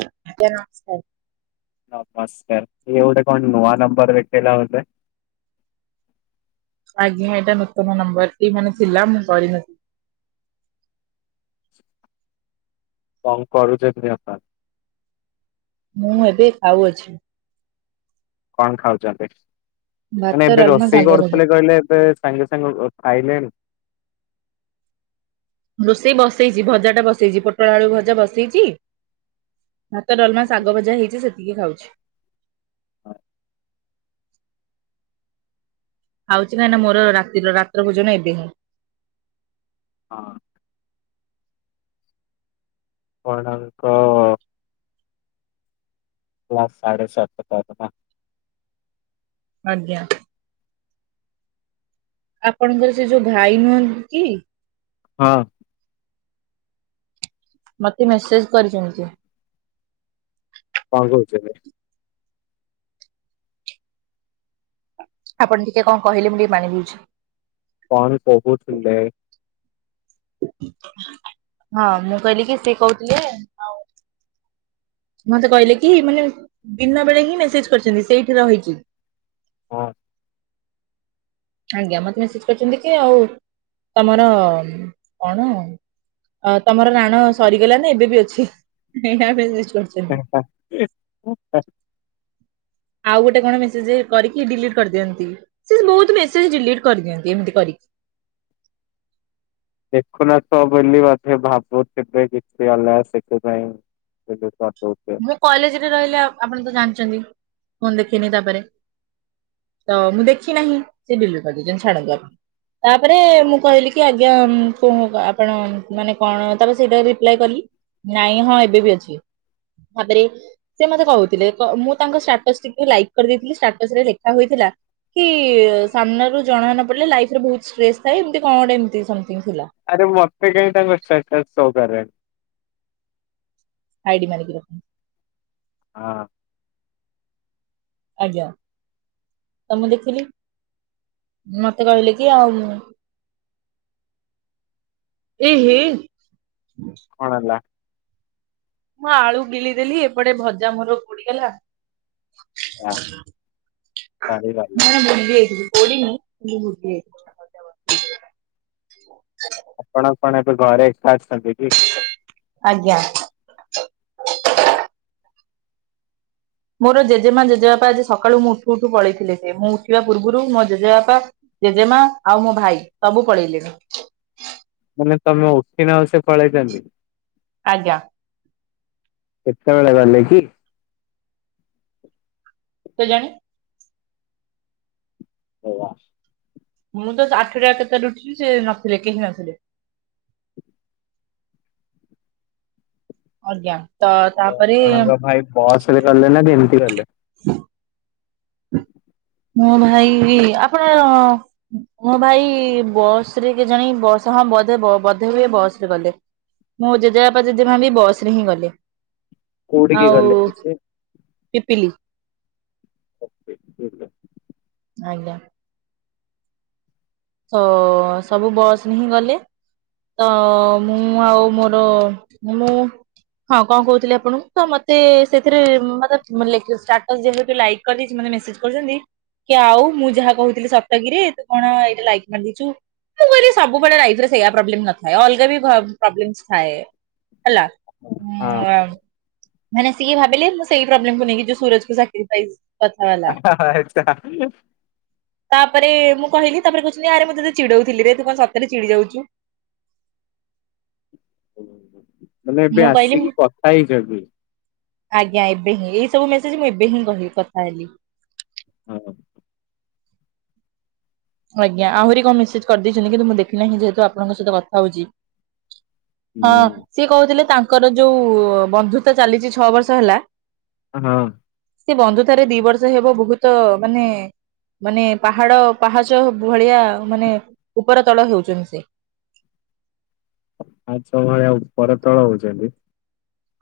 ଆଜ୍ଞା ନମସ୍କାର। ନମସ୍କାର ଇଏ ଗୋଟେ କଣ ନୂଆ ନମ୍ବର ଦେଖେଇଲା ମତେ। [inaudible] ଆଜ୍ଞା ଏଟା ନୂତନ ନମ୍ବର ଏଇ ମାନେ ଥିଲା ମୁଁ କରିନ କଣ କରୁଚନ୍ତି ବ୍ୟାପାର? ମୁଁ ଏବେ ଖାଉଅଛି। କଣ ଖାଉଚନ୍ତି? ଭାତ ମାନେ ଏବେ ଡାଲମା ରୋଷେଇ ଶାଗ ଭଜା। କରୁଥୁଲେ କହିଲେ ଏବେ ସାଙ୍ଗେ ସାଙ୍ଗେ ଅ ଖାଇଲେଣି। ରୋଷେଇ ବସେଇଚି ଭଜାଟା ବସେଇଚି ପୋଟଳ ଆଳୁ ଭଜା ବସେଇଚି। ଭାତ, ଡଲମା, ଶାଗ ଭଜା, ହେଇଚି ସେତିକି ଖାଉଚି। ଆ ଆଉଚି କାହିଁକିନା ମୋର ରାତିର ରାତ୍ର ଭୋଜନ ଏବେ ହିଁ। ହଁ। କଣ ହେଟା ହେବେ ତ କ୍ଲାସ ସାଢ଼େ ସାତଟା [unintelligible] ଆଜ୍ଞା। ଆପଣଙ୍କର ସେ ଯୋଉ ଭାଇ ନୁହନ୍ତି କି ହଁ। ମତେ ମେସେଜ୍ କରିଚନ୍ତି କିଏ? କଣ କୋହୁଚନ୍ତି? ଆପଣ ଟିକେ କଣ କହିଲେ ମୁଁ ଟିକେ ପାଣି ପିଉଛି। କଣ କୋହୁଥୁଲୁ? ହଁ ମୁଁ କହିଲି କି ସେ କୋହୁଥିଲେ ଆଉ ମତେ କହିଲେ କି ମାନେ ଦିନ ବେଳେ ହିଁ ମେସେଜ କରିଚନ୍ତି ସେଇଠି ରହିକି। ହଁ। ଆଜ୍ଞା ମତେ ମେସେଜ କରିଚନ୍ତି ଯେ ଆଉ ତମର କଣ ଅ ତମର ରାଣ ସରିଗଲା ନା ଏବେ ବି ଅଛି [unintelligible] ହା ହା ଉ ଉ ହା। ଆଉ ଗୋଟେ କଣ ମେସେଜେ କରିକି ଡିଲିଟ କରିଦିଅନ୍ତି ସେ ବୋହୁତ ମେସେଜ ଡିଲିଟ କରିଦିଅନ୍ତି ଏମିତି କରିକି। [inaudible] ଦେଖୁ ନଥୁବ ବୋଲି ବୋଧେ ଭାବୁଥୁବେ କିଛି ଅଲଗା ସେଥିପାଇଁ। ଏବେ ତ ତୋ ମୁଁ କଲେଜରେ ରହିଲେ ଆପ ଆପଣ ତ ଜାଣିଚନ୍ତି ଫୋନ ଦେଖିନି ତାପରେ। ତ ମୁଁ ଦେଖିନାହିଁ ସେ ଡିଲିଟ କରିଦେଇଚନ୍ତି ଛାଡନ୍ତୁ ଆପ ତାପରେ ମୁଁ କହିଲି କି ଆଜ୍ଞା ଉଁ କୋ ଆପଣ ମାନେ କଣ ତାପରେ ସେଇଟା ରିପ୍ଲାଏ କଲି। ନାଇଁ ହଁ ଏବେ ବି ଅଛି। ଭାବରେ ସେ ମତେ କହୁଥୁଲେ କ ମୁଁ ତାଙ୍କ ଷ୍ଟାଟସ୍ ଟିକୁ ଲାଇକ୍ କରିଦେଇଥିଲି ଷ୍ଟାଟସରେ ଲେଖା ହୋଇଥି ଲା କି ସାମ୍ନାରୁ ଜଣା ନ ପଡିଲେ ଲାଇଫରେ ବୋହୁତ ଷ୍ଟ୍ରେସ୍ ଥାଏ ଏମତି କଣ ଗୋଟେ ଏମତି ସମ୍ ଆରେ ମତେ କାଇଁ ତାଙ୍କ ଷ୍ଟାଟସ ସୋ କରେ ହାଇଡି ମାରିକି ରଖୁଁ। ହଁ। ଆଜ୍ଞା ତ ମୁଁ ଦେଖିଲି। ମତେ କହିଲେ କି ଆଉ ମୁଁ ଏହେ। କଣ ହେଲା? ମୁଁ ଆଳୁ ଗିଳିଦେଲି ଏପଟେ ଭଜା ମୋର ପୋଡିଗଲା। ଆ ସରିଗଲା ମୁଁ ଭୁଲି ଯାଇଥିଲି। ପୋଡିନି [unintelligible] ଆପଣଙ୍କ ଏବେ ଘରେ ଏକାଅଛନ୍ତି କି? ଆଜ୍ଞା। ମୋର ଜେଜେମା ଜେଜେବାପା ଆଜି ସକାଳୁ ମୁଁ ଉଠୁ ଉଠୁ ପଳେଇଥିଲେ ସେ ମୁଁ ଉଠିବା ପୂର୍ବରୁ ମୋ ଜେଜେବାପା ଜେଜେମା ଆଉ ମୋ ଭାଇ ସବୁ ପଳେଇଲେଣିି। ତମେ ଉଠକି ନ ଆସେ ଫଳେଇଛନ୍ତିି? ଆଜ୍ଞା। କେତେବେଳେ ଗଲେ କି? କେଜାଣି? ହଁ ବା। ମୁଁ ତ ଆଠଟା କେତେବେଳେ ଉଠିଲି ସେ ନଥିଲେ କେହି ନଥିଲେ। ଆଜ୍ଞା। ତ ଆଉ ତାପରେ ଆପଣଙ୍କ ଭାଇ ବସ ରେ ଗଲେ ନା କେମିତି ଗଲେ? [inaudible] ମୋ ଭାଇ ଆପଣ ମୋ ଭାଇ ବସ ରେ କେଜାଣି ବସ ହଁ ବୋଧେ ବୋଧେ ହୁଏ ବସ ରେ ଗଲେ, ମୋ ଜେଜେବାପା ଜେଜେମା ବି ବସ ରେ ହିଁ ଗଲେ। କୋଉଠିକି ଆଉ ଗଲେ କି ସେ? ପିପିଲି ଓ ପିପିଲି। ଆଜ୍ଞା। ତ ସବୁ ବସ ହିଁ ଗଲେ। ତ ମୁଁ ଆଉ ମୋର ମୁଁ ହଁ କଣ କହୁଥିଲି ଆପଣଙ୍କୁ ତ ମତେ ସେଥିରେ ମତେ ଯେ ଲାଇକ କରି ଦେଇଛି। ମେସେଜ କରୁଛନ୍ତି କି ଆଉ ମୁଁ ଯାହା କହୁଥିଲି ସତ କିରେ ତୁ କଣ ଏଇଟା ଲାଇକ ମାରିଦେଇଛୁ? ମୁଁ କହିଲି ସବୁବେଳେ ରାଇଫରେ ସେଇ ପ୍ରୋବ୍ଲେ ନଥାଏ ଅଲଗା ବି ପ୍ରୋବ୍ଲେମ ଥାଏ। ହେଲା ହଁ ମ ମାନେ ସିଏ ଭାବିଲେ ମୁଁ ସେଇ ପ୍ରୋବ୍ଲେମ୍କୁ ନେଇକି ଯୋଉ ସୁରଜ କୁ [inaudible] ତାପରେ ମୁଁ କହିଲି ତାପରେ କହୁଛନ୍ତି ଆରେ ମୁଁ ତତେ ଚିଡଉଥିଲି ରେ ତୁ କଣ ସତରେ ଚିଡି ଯାଉଛୁ? ଓ ମାନେ ଏବେ ମୁଁ କହିଲି ଆସିକି କଥା ହେଇଛ କି? ଆଜ୍ଞା ଏବେ ହିଁ ଏଇ ସବୁ ମେସେଜ ମୁଁ ଏବେ ହିଁ କହିବି କଥା ହେଲି। ହଁ। ଆଜ୍ଞା ଆହୁରି କଣ ମେସେଜ କରିଦେଇଛନ୍ତି କିନ୍ତୁ ମୁଁ ଦେଖିନାହିଁ ଯେହେତୁ ଆପଣଙ୍କ ସହିତ କଥା ହଉଛି। ହଁ ହୁଁ ସିଏ କହୁଥିଲେ ତା ଙ୍କର ଯୋଉ ବନ୍ଧୁତା ଚାଲିଛି ଛଅ ବର୍ଷ ହେଲା। ହଁ। ସେ ବନ୍ଧୁତାରେ ଦି ବର୍ଷ ହେବ ବହୁତ ମାନେ ମାନେ ପାହାଡ ପାହାଚ ଭଳିଆ ମାନେ ଉପର ତଳ ହେଉଛନ୍ତି ସେ। ଆଚ୍ଛା ଭଳିଆ ଉପରତଳ ହେଉଛନ୍ତି।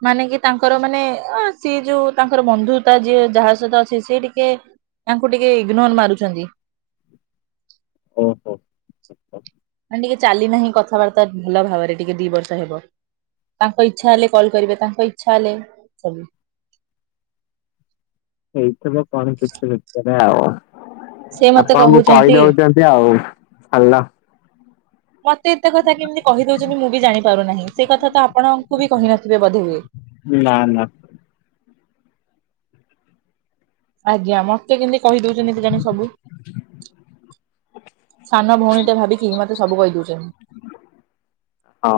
ମାନେ କି ତାଙ୍କର ମାନେ ଅ ସିଏ ଯୋଉ ତାଙ୍କର ବନ୍ଧୁତା ଯିଏ ଯାହା ସହିତ ଅଛି ସେ ଟିକେ ତାଙ୍କୁ ଟିକେ ଇଗ୍ନୋର ମାରୁଛନ୍ତି। ଓହୋ। ମାନେ ଟିକେ ଚାଲି ନାହିଁ କଥାବାର୍ତ୍ତା ଭଲ ଭାବରେ ଟିକେ ଦି ବର୍ଷ ହେବ। ତାଙ୍କ ଇଚ୍ଛା ହେଲେ କଲ୍ କରିବେ ତାଙ୍କ ଇଛା ହେଲେ ସବୁ। ଏଇଥିବ କଣ କିଛି ଭିତରେ ଆଉ। ସେ ମତେ ଆପଣଙ୍କୁ କହୁଛନ୍ତି କହିଦଉଛନ୍ତି ଆଉ ଭଲ। [inaudible] ମତେ ଏତେ କଥା କେମିତି କହିଦଉଛନ୍ତି ମୁଁ ବି ଜାଣିପାରୁନାହିଁ ସେ କଥା ତ ଆପଣଙ୍କୁ ବି କହିନଥିବେ ବୋଧେ ହୁଏ। ନା ନା। ଆଜ୍ଞା ମତେ କେମିତି କହି ଦଉଛନ୍ତି କେଜାଣି ସବୁ। ସାନ ଭଉଣୀଟେ ଭାବିକି ମତେ ସବୁ କହି ଦଉଛନ୍ତି। ହଁ।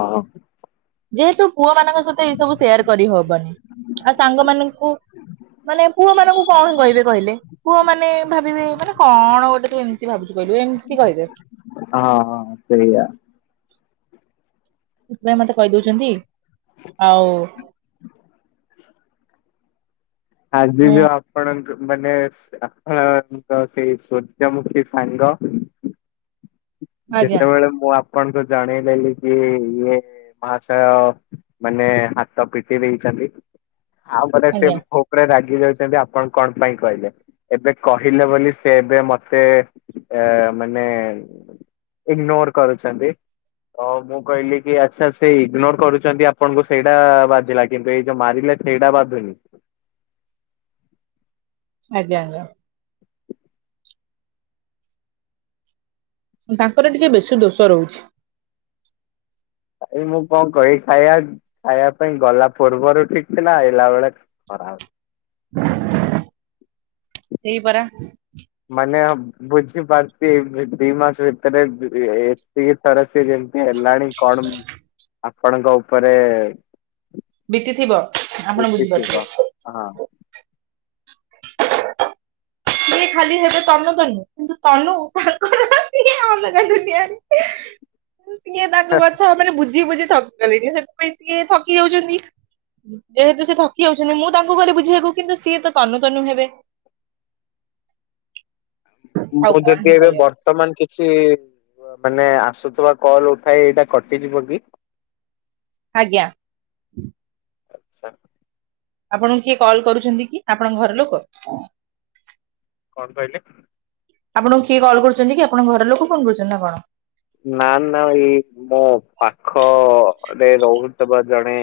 ପୁଅ ମାନଙ୍କ ସହିତ ଇ ସବୁ ସେୟାର କରିହବନି ଆଉ ସାଙ୍ଗ ମାନଙ୍କୁ। ମାନେ ପୁଅ ମାନଙ୍କୁ କଣ କହିବି କହିଲେ ପୁଅ ମାନେ ଭାବିବେ ମାନେ କଣ ଗୋଟେ ତୁ ଏମିତି ଭାବୁଛୁ। କେଡିଏମ। ହଁ ସେଇଆ। ସେଥିପାଇଁ ମତେ କହିଦଉଛନ୍ତି ଆଉ। ଆଜି ହୁଁ ବି ଆପଣଙ୍କୁ। ମାନେ ସ ଆପଣଙ୍କ ସେଇ ସୂର୍ଯ୍ୟମୁଖୀ ସାଙ୍ଗ। ଆଜ୍ଞା ଯେତେବେଳେ ମୁଁ ଆ‌ ଆପଣଙ୍କୁୁ ଜଣେଇଲେଲି କି ଇଏ ମହାଶୟ ମାନେ ହାତ ପିଟି ଦେଇଛନ୍ତି। ଆଉ ଗଲ ଆଜ୍ଞା ସେମ ଫୋ ରାଗି ଯାଉଛନ୍ତି ଆପଣ କଣ ପାଇଁ କହିଲେ ଏବେ କହିଲେ ବୋଲି ସେ ଏବେ ମତେ ଆ ଅ ମାନେ ଇଗନୋର କରୁଛନ୍ତି। ଓ ମୁଁ କହିଲି କି ଆଚ୍ଛା ସେ ଇଗ୍ନୋର କରୁଛନ୍ତି ଆପଣଙ୍କୁ ସେଇଟା ବାଧିଲା କିନ୍ତୁ ଏଇ ଯୋଉ ମାରିଲା। ସେଇଟା ବାଧୁନି। ଆଜ୍ଞା ଆଜ୍ଞା। ତାଙ୍କର ଟିକେ ବେଶୀ ଦୋଷ ରହୁଛି। ଭାଇ ମୁଁ କଣ କହିବି ଖାଇବା ଖାଇବା ପାଇଁ ଗଲା ପୂର୍ବରୁ ଠିକ ଥିଲା ଆଇଲା ବେଳେ। ହ ସେଇ ପରା। ମନେ ହଁ ବୁଝି ପାରୁଛି ଦି ମାସ ଭିତରେ ଏ ଏ ଏତିିକ ଥର ସିଏ। କେମିତି ହେଲାଣି କଣ ଆପଣଙ୍କ ଉପରେ। ବିତି ଥିବ ଆପଣ ବିତିଥିବ। ହଁ ବୁଝିପାରୁଥିବେ। ସିଏ ଖାଲି ହେବେ ତନୁ ତନୁ କିନ୍ତୁ ତନୁ ପାଗଳ ତାର ସିଏ ଅଲଗା ଦୁନିଆରେ। ସିଏ ତାଙ୍କ କଥା ମାନେ ବୁଝେଇ ବୁଝେଇ ଥକି ଗଲେଣି ସେଥିପାଇଁ ସିଏ ଥକି ଯାଉଛନ୍ତି। ଯେହେତୁ ସେ ଥକି ଯାଉଛନ୍ତି ମୁଁ ତାଙ୍କୁ ଗଲି ବୁଝେଇ ବାକୁ କିନ୍ତୁ ସିଏ ତ ତନୁ ତନୁ ହେବେ। ଆଉ ମୁଁ କଣ ଯଦି ହିଁ ଏବେ କରିବା ବର୍ତ୍ତମାନ କିଛି। ଗୁଆ ମାନେ ଆସୁଥିବା କଲ ଉଠାଏ ଏଇଟା କଟିଯିବ କି। ଆଜ୍ଞା। ଆଚ୍ଛା। ଆପଣଙ୍କୁ କିଏ କଲ୍ କରୁଛନ୍ତି କି ଆପଣଙ୍କ ଘର ଲୋକ। କଣ କହିଲେ। ଆପଣଙ୍କୁ କିଏ କଲ୍ କରୁଛନ୍ତି କି ଆପଣଙ୍କ ଘର ଲୋକ ଫୋନ କରୁଛନ୍ତି ନା କଣ। ନା ନା ଏଇ ମୋ ପାଖରେ ରହୁଥିବା ଜଣେ।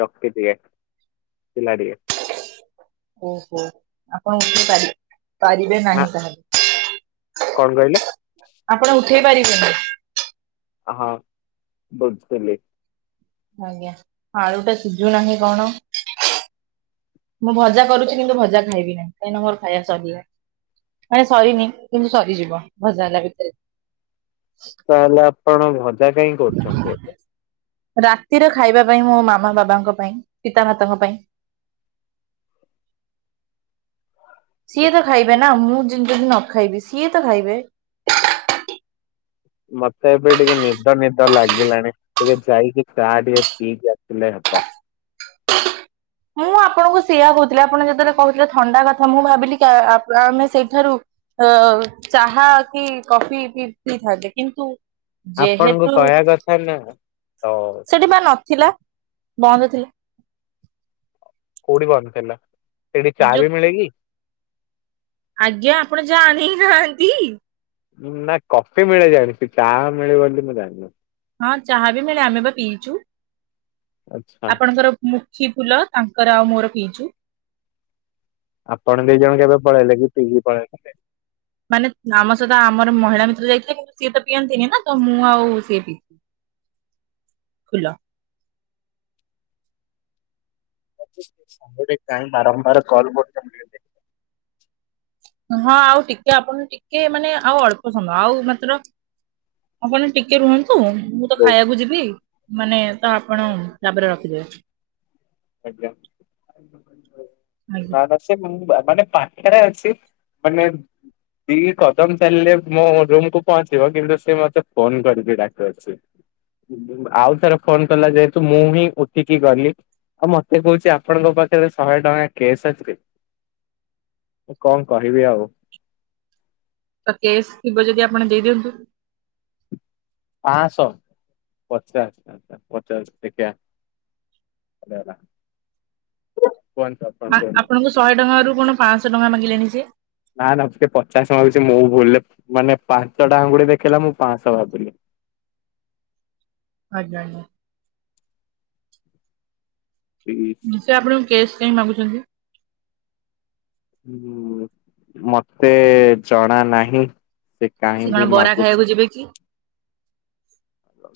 ବ୍ୟକ୍ତି ଟିଏ ପିଲା ଟିଏ। ଓହୋ ଆପଣ ଉଠେଇ ପାରିବେ ପାରିବେ ହଁ ନାହିଁ କଣ କହିଲେ? ତାହେଲେ ଆପଣ। ଉଠେଇ ପାରିଇବେନି। ହଁ ବୁଝିଲି। ଆଜ୍ଞା ଆଳୁ ଟା ସିଝୀ ଲାନି କଣ। ମୁଁ ଭଜା କରୁଛି କିନ୍ତୁ ଭଜା ଖାଇବି ନାହିଁ କାହିଁକି ନା ମୋର ଖାଇବା ସରିଯିବ। ମାନେ ସରିନି କିନ୍ତୁ ସରି ଯିବ ଭଜା ହେଲା ଭିତରେ। ତାହେଲେ ଆପଣ ଭଜା କାଇଁ କରୁଛନ୍ତି? ରାତିରେ ଖାଇବା ପାଇଁ ମୋ ମାମା ବାବା ଙ୍କ ପାଇଁ ପିତା ମାତା ଙ୍କ ପାଇଁ। [inaudible] [unintelligible] ସିଏ ତ ଖାଇବେ ନା ମୁଁ ଯ ଯଦି ନ ଖାଇବି ସିଏ ତ ଖାଇବେ। ମତେ ଏବେ ଟିକେ ନିଦ ନିଦ ଲାଗିଲାଣି ଟିକେ ଯାଇକି ଚା ଟିକେ ପିଇକି ଆସିଲେ କ ମୁଁ ଆପଣଙ୍କୁ ସେଇଆ କହୁଥିଲି ଆପଣ ଯେତେବେଳେ କହୁଥିଲେ ଥଣ୍ଡା କଥା ମୁଁ ଭାବିଲି କି ଆମେ ସେଇଠାରୁ ଅ ଚାହା କି କଫି ବି ପିଇଥାନ୍ତେ କିନ୍ତୁ ଆପଣଙ୍କୁ ଯେହେତୁ କହିବା କଥା ନା ତ ସେଠି ବା ନଥିଲା। ବନ୍ଦ ଥିଲା। କୋଉଠି ବନ୍ଦ ଥିଲା ସେଇଠି ଚାହା ଯୋଉ ବି ମିଳେ କି? ଆଜ୍ଞା ଆପଣ ଜାଣି ନାହାନ୍ତି? ନା କଫି ମିଳେ ଜାଣିଚି ଚା ମିଳେ ‌ବୋଲି ମୁଁ ଜାଣିନି। ହଁ ଚାହା ବି ମିଳେ ଆମେ ବା ପିଇଚୁ। ଆଚ୍ଛା। ଆପଣଙ୍କର ମୁଖୀ ଫୁଲ ତାଙ୍କର ଆଉ ମୋର ପିଇଚୁ। ଆପଣ ଦି ଜଣ କେବେ ପଳେଇଲେ କି ପିଇକି [unintelligible] ମାନେ ଆମ ସହିତ ଆମର ମହିଳା ମିତ୍ର ଯାଇଥିଲେ କିନ୍ତୁ ସିଏ ତ ପିଅନ୍ତିନି ନା ତ ମୁଁ ଆଉ ସିଏ ପି [unintelligible] [unintelligible] କାଇଁ ବାରମ୍ବାର କଲ୍ [unintelligible] ହଁ ଆଉ ଟିକେ ଆପଣ ଟିକେ ମାନେ ଆଉ ଅଳ୍ପ ସମୟ ଆଉ ମାତ୍ର ଆପଣ ଟିକେ ରୁହନ୍ତୁ। ହୁଁ ମୁଁ ତ ଖାଇବାକୁ ଯିବି ମାନେ ତ ଆପଣ ତାପରେ ରଖିଦେବେ‌। ଆଜ୍ଞା ଆଜ୍ଞା [unintelligible] ମାନେ ପାଖରେ ଅଛି ମାନେ ଦି କଦମ୍ ଚାଲିଲେ ମୋ ରୁମ୍ କୁୁ ପହଞ୍ଚିବ କିନ୍ତୁ ସେ ମତେ ଫୋନ୍ କରିକି ଡାକୁଚି। ଆଉଥରେ ଫୋନ୍ କଲା ଯେହେତୁ ମୁଁ ହିଁ ଉଠିକି ଗଲି। ଆଉ ମତେ କହୁଚି ଆପଣଙ୍କ ପାଖରେ ଶହେ ଟଙ୍କା କେସ୍ ଅଛି‌। କଣ କହିବି ଆଉ? ତ କେସ୍ ଥିବ ଯଦି ଆପଣ ଦେଇଦିଅନ୍ତୁ। ପାଁଶହ ପଚାଶ ପଚାଶ [unintelligible] [unintelligible] ଆ କୁହନ୍ତୁ। ଆପଣଙ୍କୁ ଶହେ ଟଙ୍କା ରୁ କଣ ପାଁଶହ ଟଙ୍କା ମାଗିଲେଣିି ସେ। ନା ନା ସିଏ ପଚାଶ ମାଗୁଚି ମୁଁ ଭୁଲ୍ ରେ ମାନେ ପାଞ୍ଚଟା ଆଙ୍ଗୁଳି ଦେଖେଇଲା ମୁଁ ପାଁଶହ ଭାବିଲି। ଆଜ୍ଞା ଆଜ୍ଞା। ହୁଁ ସେ ଆପଣଙ୍କୁ କେସ୍ କାହିଁ ମାଗୁଛନ୍ତି? [unintelligible] ମତେ ଜଣାନାହିଁ। ସେ ସେ କଣ କାହିଁକି ବରା ଖାଇବାକୁ ମାଗୁଛି। ଯିବେ କି?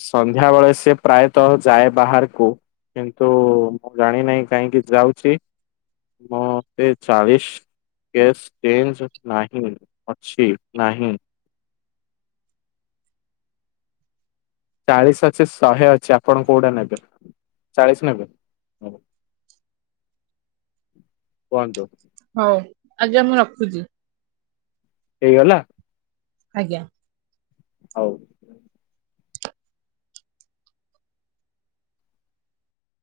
ସନ୍ଧ୍ୟାବେଳେ ସେ ପ୍ରାୟତଃ ଯାଏ ବାହାରକୁ। କିନ୍ତୁ ଜାଣିିନାହିଁ କାହିଁକି ଯାଉଚି। ମତେ ଚାଳିଶି କେସ୍ ଚେଞ୍ଜ ନାହିଁ ଅଛି ନାହିଁ। ଚାଳିଶି ଅଛି ଶହେ ଅଛି ଆପଣ କୋଉଟା ନେବେ ଚାଳିଶି ନେବେ? [inaudible] କୁହନ୍ତୁ। ହଉ ଆଜ୍ଞା ମୁଁ ରଖୁଚି। ହେଇଗଲା। ଆଜ୍ଞା। ହଉ।